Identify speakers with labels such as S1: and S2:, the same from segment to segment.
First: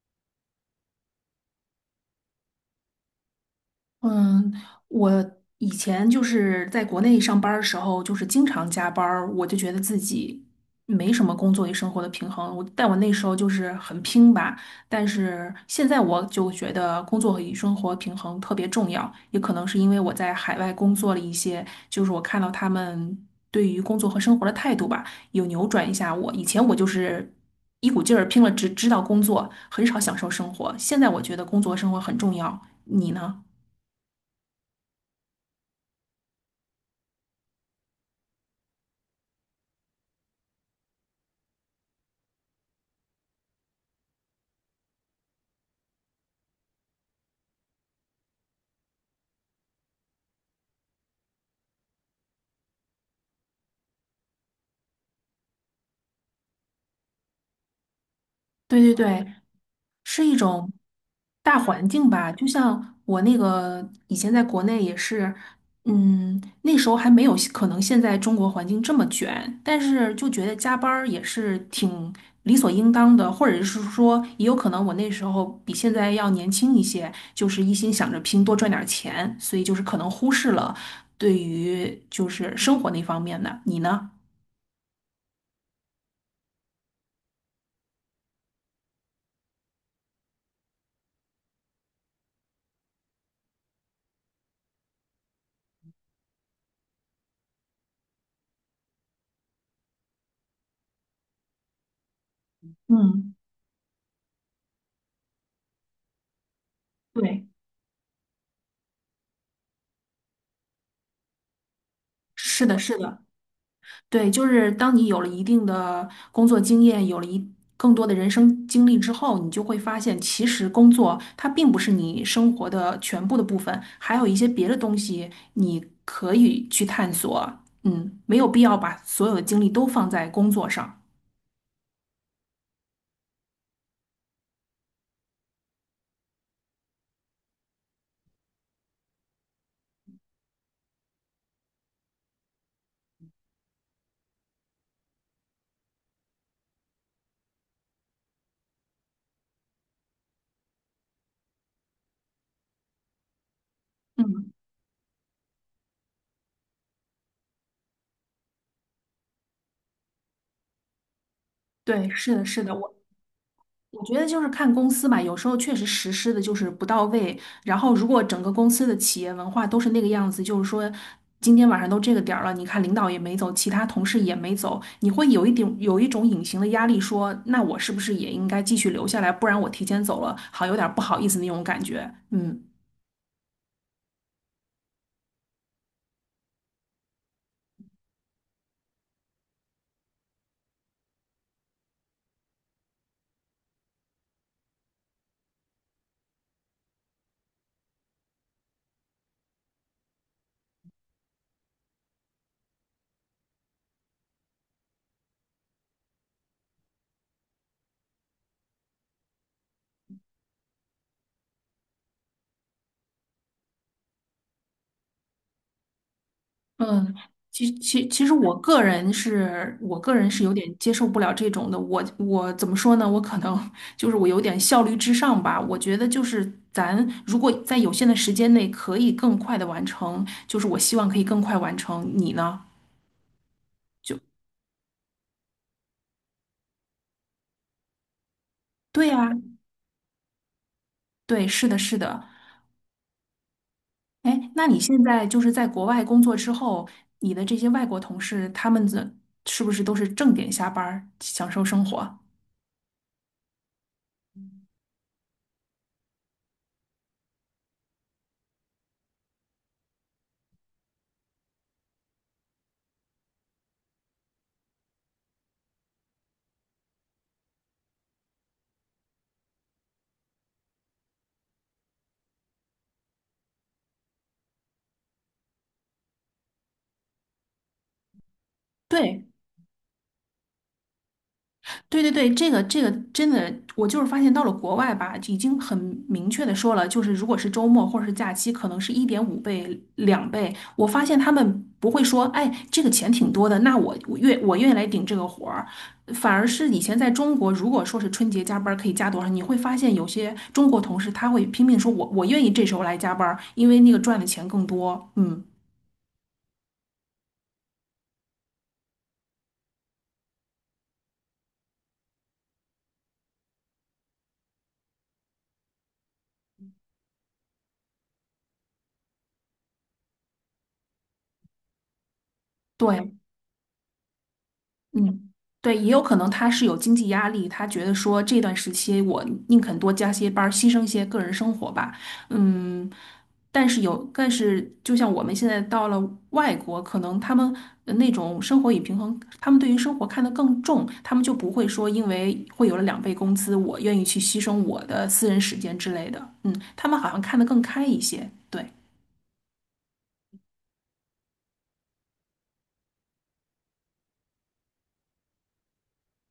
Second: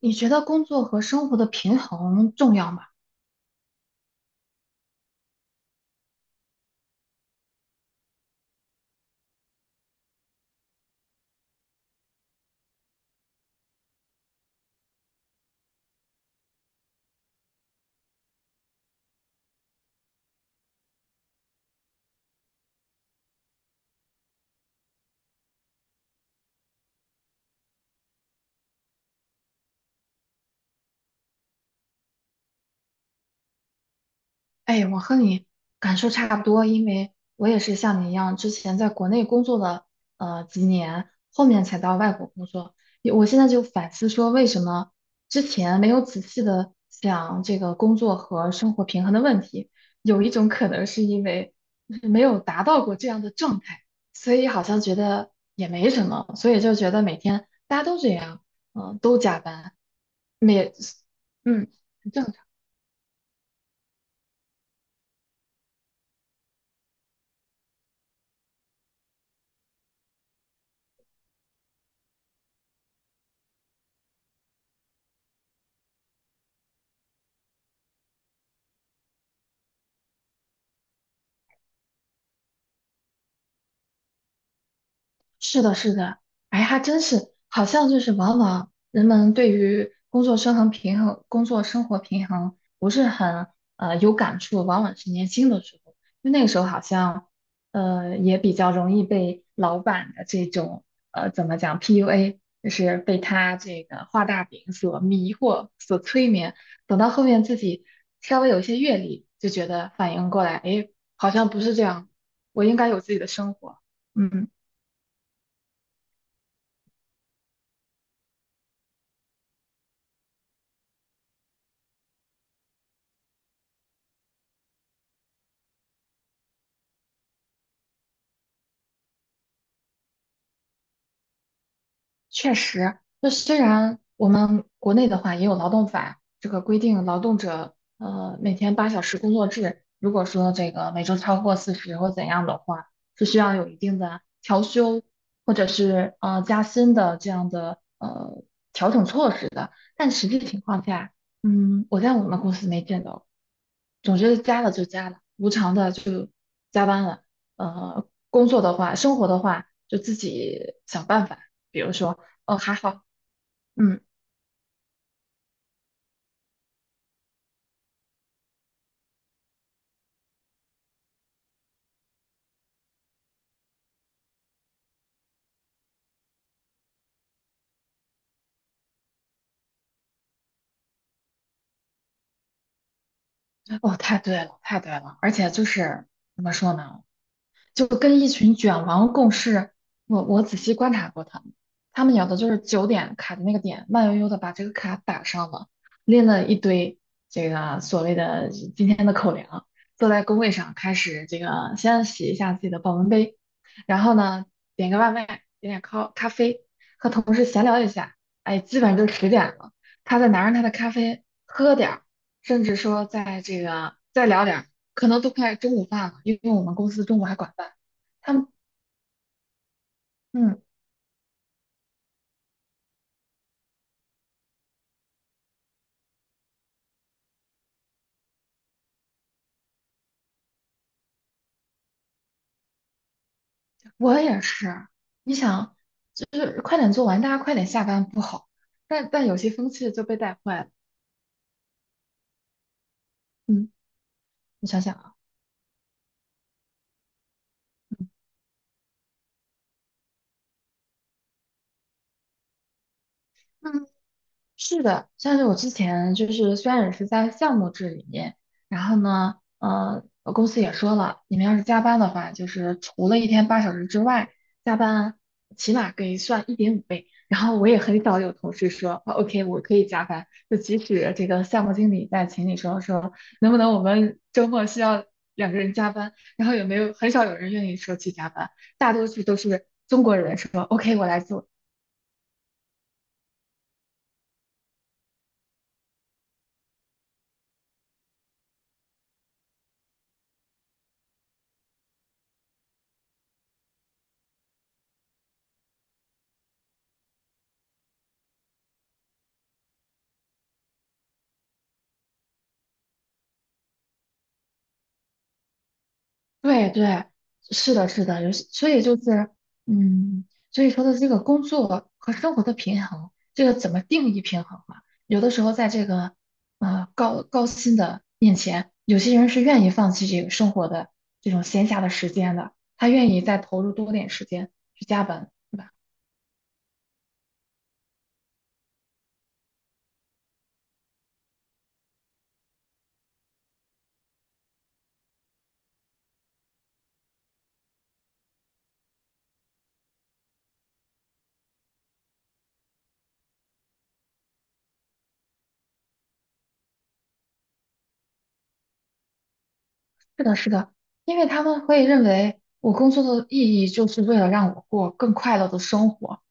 S1: 你觉得工作和生活的平衡重要吗？
S2: 嗯，我以前就是在国内上班儿的时候，就是经常加班儿，我就觉得自己没什么工作与生活的平衡。但我那时候就是很拼吧，但是现在我就觉得工作与生活平衡特别重要，也可能是因为我在海外工作了一些，就是我看到他们对于工作和生活的态度吧，有扭转一下我。以前我就是一股劲儿拼了，只知道工作，很少享受生活。现在我觉得工作和生活很重要，你呢？
S1: 哎，我和你感受差不多，因为我也是像你一样，之前在国内工作了几年，后面才到外国工作。也我现在就反思说，为什么之前没有仔细的想这个工作和生活平衡的问题？有一种可能是因为就是没有达到过这样的状态，所以好像觉得也没什么，所以就觉得每天大家都这样，
S2: 对对
S1: 都
S2: 对，
S1: 加班。
S2: 是一种
S1: 没，
S2: 大
S1: 嗯，
S2: 环境
S1: 这样。
S2: 吧。就像我那个以前在国内也是，嗯，那时候还没有可能现在中国环境这么卷，但是就觉得加班儿也是挺理所应当的，或者是说也有可能我那时候比现在要年轻一些，就是一心想着拼多赚点儿钱，所以就是可能忽视了对于就是生活那方面的。你呢？
S1: 是的，是的，哎，还真是，好像就是往往人们对于工作生衡平衡、工作生活平衡不是很有感触，往往是年轻的时候，因为那个时候好像也比较容易被老板的这种怎么讲 PUA，就是被
S2: 嗯，
S1: 他这个画大饼所迷惑、所催眠。等到后
S2: 对，
S1: 面自己稍微有一些阅历，就觉得反应过来，哎，好像不是这样，我
S2: 是
S1: 应
S2: 的，
S1: 该
S2: 是
S1: 有自
S2: 的。
S1: 己的生活，
S2: 对，就
S1: 嗯。
S2: 是当你有了一定的工作经验，有了一更多的人生经历之后，你就会发现，其实工作它并不是你生活的全部的部分，还有一些别的东西你可以去探索。嗯，没有必要把所有的精力都放在工作上。
S1: 确实，那虽然我们国内的话也有劳动法这个规定，劳动者每天8小时工作制，如果说这个每周超过四十或怎样的话，是需要有一定的调休或者是加薪的这样的调整措施的。但实际情况下，我在我们公司没见到。总之
S2: 嗯，
S1: 加了就加了，无偿的就加班了。工作的话，生活的话，就自己想办法。比如
S2: 对，
S1: 说，
S2: 是的，
S1: 哦，
S2: 是的，
S1: 还
S2: 我。
S1: 好，嗯，
S2: 我觉得就是看公司吧，有时候确实实施的就是不到位。然后，如果整个公司的企业文化都是那个样子，就是说今天晚上都这个点儿了，你看领导也没走，其他同事也没走，你会有一点有一种隐形的压力说，那我是不是也应该继续留下来，不然我提前走了，好有点儿不好意思那种感觉。嗯。
S1: 哦，太对了，太对了。而且就是怎么说呢？就跟一群卷王共事。我仔细观察过他们，他们有的就是九点卡的那个点，慢悠悠的把这个卡打上了，拎了一堆这个所谓的今天的口粮，坐在工位上开始这个先洗一下自己的保温杯，然后呢点个外卖，点点咖啡，和同事闲聊一下，哎，基本上就10点了。他再拿着他的咖啡喝点儿，甚至说在这个再聊点儿，可能都快中午饭了，因为我们公司
S2: 嗯，
S1: 中午还管
S2: 其
S1: 饭。
S2: 其其实
S1: 他们，
S2: 我个人是有
S1: 嗯，
S2: 点接受不了这种的。我怎么说呢？我可能 就是我有点效率至上吧。我觉得就是咱如果在有限的时间内可以更快的完成，就是我希望可以更快完成。你呢？
S1: 我也是，你想，就是快点做完，大家快点下班不好，
S2: 对
S1: 但
S2: 呀，
S1: 有些风气就被带坏了。
S2: 对，是的，是的。
S1: 嗯，
S2: 哎，那
S1: 你
S2: 你
S1: 想想
S2: 现
S1: 啊。
S2: 在就是在国外工作之后，你的这些外国同事，他们的是不是都是正点下班儿，享受生活？
S1: 是的，像是我之前就是虽然也是在项目制里面，然后呢，我公司也说了，你们要是加班的话，就是除了一天八小时之外，加班起码可以算1.5倍。然后我也很少有同事说啊，OK，我可以加班，就即使这个项目经理在群里说，能不能我们周末需要两个人加班，然后也没有很少有人愿意说去加班，大多数
S2: 对。
S1: 都是中国人说，OK，我来做。
S2: 对对对，这个这个真的，我就是发现到了国外吧，已经很明确的说了，就是如果是周末或者是假期，可能是一点五倍、两倍。我发现他们不会说，哎，这个钱挺多的，那我愿意来顶这个活儿。反而是以前在中国，如果说是春节加班儿可以加多少，你会发现有些中国同事他会拼命说我愿意这时候来加班儿，因为那个赚的钱更多。嗯，
S1: 对对，是的，是的，有些，所以就是，嗯，所以说的这个工作和生活的平衡，这个怎么定义平衡嘛？有的时候在这个高薪的面前，有些人是愿意放弃这个生活的这种闲暇的时间的，他愿
S2: 对。
S1: 意再投入多点时间去加
S2: 嗯，
S1: 班，对吧？
S2: 对，也有可能他是有经济压力，他觉得说这段时期我宁肯多加些班儿，牺牲一些个人生活吧。嗯，但是就像我们现在到了外国，可能他们那种生活与平衡，他们对于生活看得更重，他们就不会说因为会有了两倍工资，我愿意去牺牲我的私人时间之类的。嗯，他们好像看得更开一些。对，
S1: 是的，是的，因为他们会认为我工作的意义就是为了让我过更快乐的生活，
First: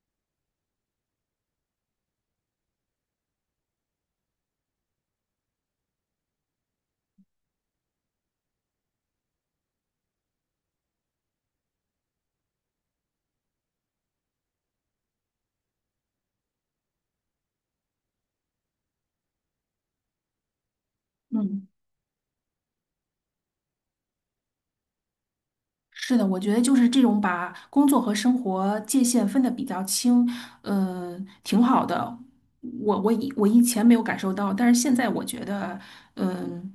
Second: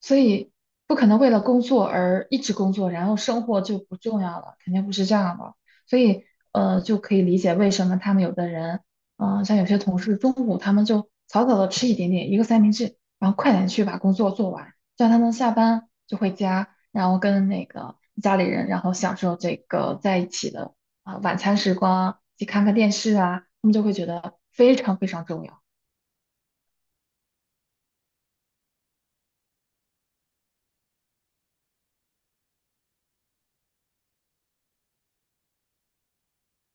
S1: 所以不可能为了工作而一直工作，然后生活就不重要了，肯定不是这样的。所以，就可以理解为什么他们有的人，像有些同事中午他们就早早的吃一点点一个三明治，然后快点去把工作做完，这样他们下班就回家，然后跟那个家里人，然后享受这个在一起的晚餐
S2: 嗯。
S1: 时光，去看看电视啊，他们就会觉得非常非常重要。
S2: 是的，我觉得就是这种把工作和生活界限分得比较清，呃，挺好的。我以前没有感受到，但是现在我觉得，嗯、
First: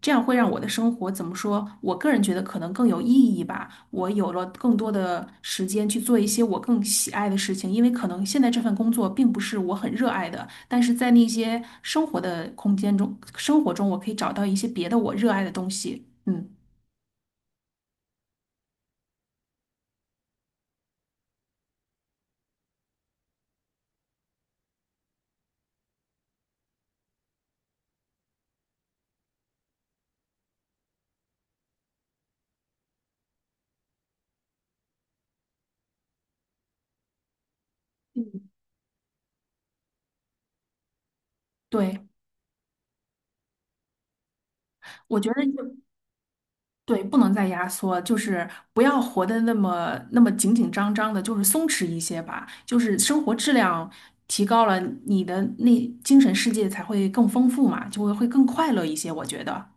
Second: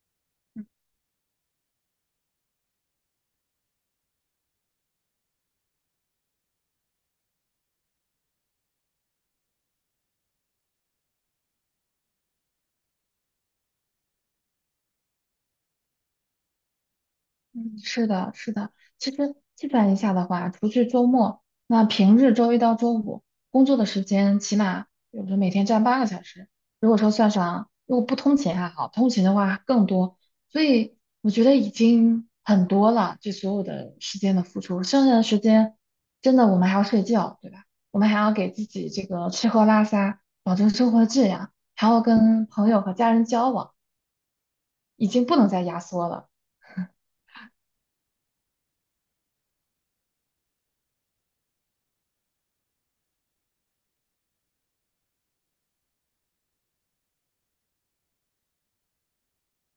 S2: 这样会让我的生活怎么说？我个人觉得可能更有意义吧。我有了更多的时间去做一些我更喜爱的事情，因为可能现在这份工作并不是我很热爱的，但是在那些生活的空间中，生活中我可以找到一些别的我热爱的东西。嗯，
S1: 嗯，是的，是的。其实计算一下的话，除去周末，那平日周一到周五工作的时间，起码有候每天占8个小时。如果说算上，如果不通勤还好，通勤的话更多。所以我觉得已经很多了，这所有的时间的付出。剩下的时间，真的我们还要睡觉，对吧？我们还要
S2: 嗯，
S1: 给自己这个吃喝拉撒，保证生活质量，还
S2: 对，
S1: 要跟朋友和家人交往，已
S2: 我
S1: 经
S2: 觉
S1: 不能再压
S2: 得。
S1: 缩了。
S2: 对，不能再压缩，就是不要活得那么那么紧紧张张的，就是松弛一些吧。就是生活质量提高了，你的那精神世界才会更丰富嘛，就会更快乐一些。我觉得，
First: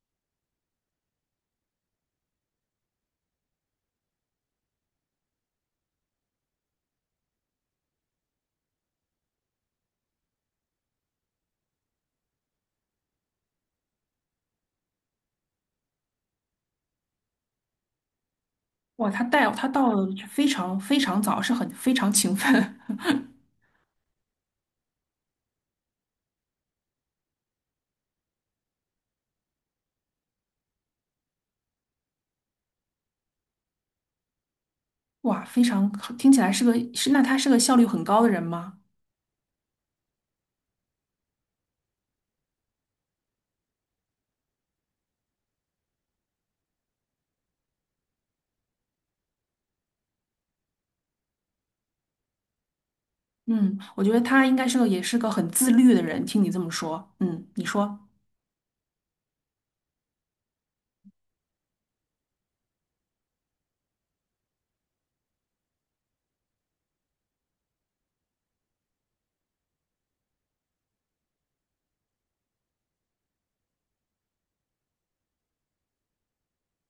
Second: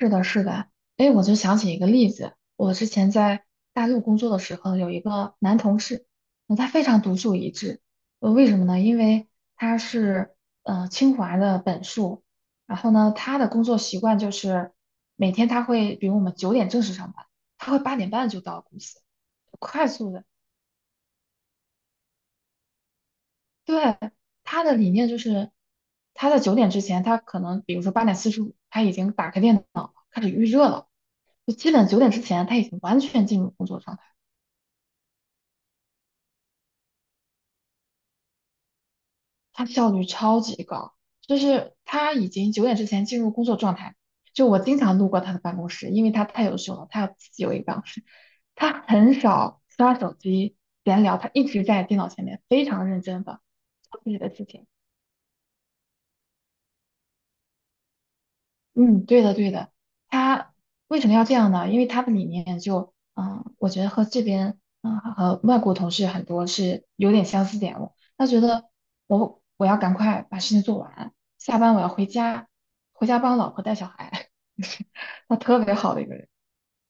S1: 是的，是的，哎，我就想起一个例子，我之前在大陆工作的时候，有一个男同事，那他非常独树一帜，为什么呢？因为他是清华的本硕，然后呢，他的工作习惯就是每天他会，比如我们九点正式上班，他会8点半就到公司，
S2: 哇，他
S1: 快
S2: 到了
S1: 速的。
S2: 非常非常早，是很非常勤奋，
S1: 对，他的理念就是，他在九点之前，他可能比如说8:45，他已经打开电脑了开始预热了，就基本九点之前他已经完全进入工作状态，
S2: 哇，非常听起来是个那他是个效率很高的人吗？
S1: 他效率超级高，就是他已经九点之前进入工作状态。就我经常路过他的办公室，因为他太优秀了，他要自己有一个办公室，他很少刷手机闲聊，他一直在电脑前面非常认真的
S2: 嗯，
S1: 做
S2: 我觉
S1: 自己
S2: 得
S1: 的事
S2: 他应该
S1: 情。
S2: 是个也是个很自律的人。听你这么说，嗯，你说，
S1: 嗯，对的，对的。他为什么要这样呢？因为他的理念就，嗯，我觉得和这边，嗯，和外国同事很多是有点相似点的他觉得我要赶快把事情做完，下班我要回家，回家帮老婆带小孩。他特别好的一个人，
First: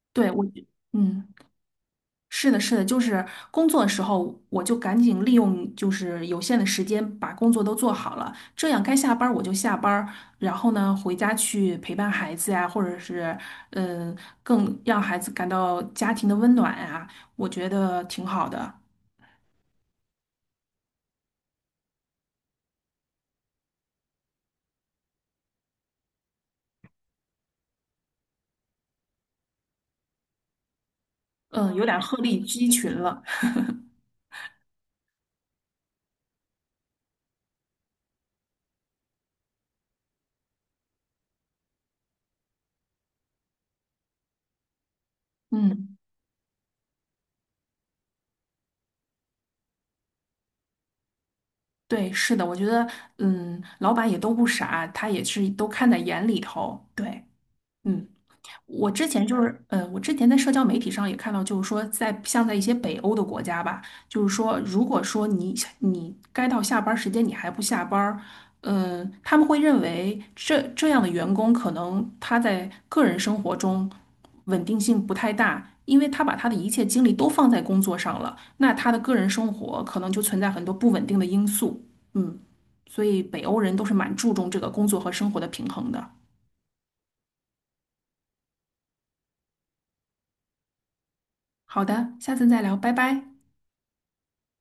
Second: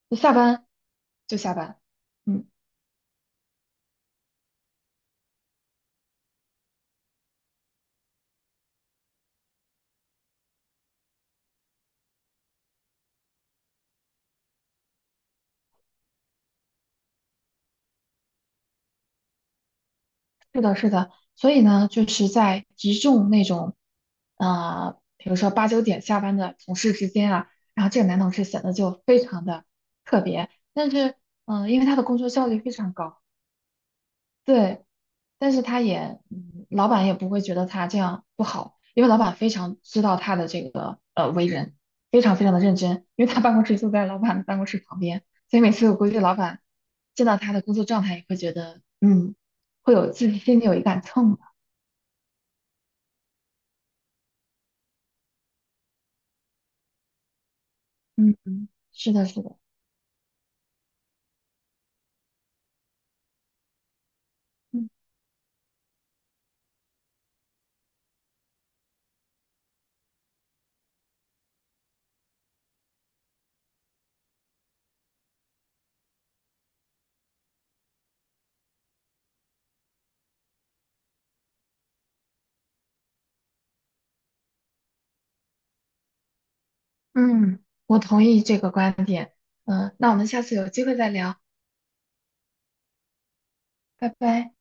S1: 就
S2: 对
S1: 下
S2: 我，
S1: 班
S2: 嗯。
S1: 就下班，嗯，
S2: 是的，是的，就是工作的时候，我就赶紧利用就是有限的时间把工作都做好了，这样该下班儿我就下班儿，然后呢回家去陪伴孩子呀，或者是嗯，更让孩子感到家庭的温暖呀，我觉得挺好的。
S1: 是的，是的，所以呢，就是在集中那种，比如说八九点下班的同事之间啊，然后这个男同事显得就非常的特别，但是，
S2: 嗯，
S1: 因
S2: 有
S1: 为他
S2: 点
S1: 的
S2: 鹤
S1: 工作
S2: 立
S1: 效率
S2: 鸡
S1: 非
S2: 群
S1: 常高，
S2: 了。
S1: 对，但是他也，老板也不会觉得他这样不好，因为老板非常知道他的这个为人，非常非常的认真，因为他办公室就在老板的办公室旁边，所以每次我
S2: 嗯，
S1: 估计老板见到他的工作状态也会觉得，嗯，会有自己心里有一杆秤。
S2: 对，是的，我觉得嗯，老板也都不傻，他也是都看在眼里头。对，嗯。
S1: 嗯，
S2: 我之
S1: 是的，
S2: 前就
S1: 是的，
S2: 是，我之前在社交媒体上也看到，就是说在，像在一些北欧的国家吧，就是说，如
S1: 嗯
S2: 果说你该到下班儿时间你还不下班儿，他们会认为这样的员工可能他在个人生活中稳定性不太大，因为他把他的一切精力都放在工作上了，那他的个人生活可能就存在很多不稳定的因素，嗯，所以北欧人都是蛮注重这个工作和生活的平衡的。
S1: 嗯，我同意这个观点。嗯，那我们下次有机会再聊，
S2: 好的，下次再聊，拜拜。
S1: 拜拜。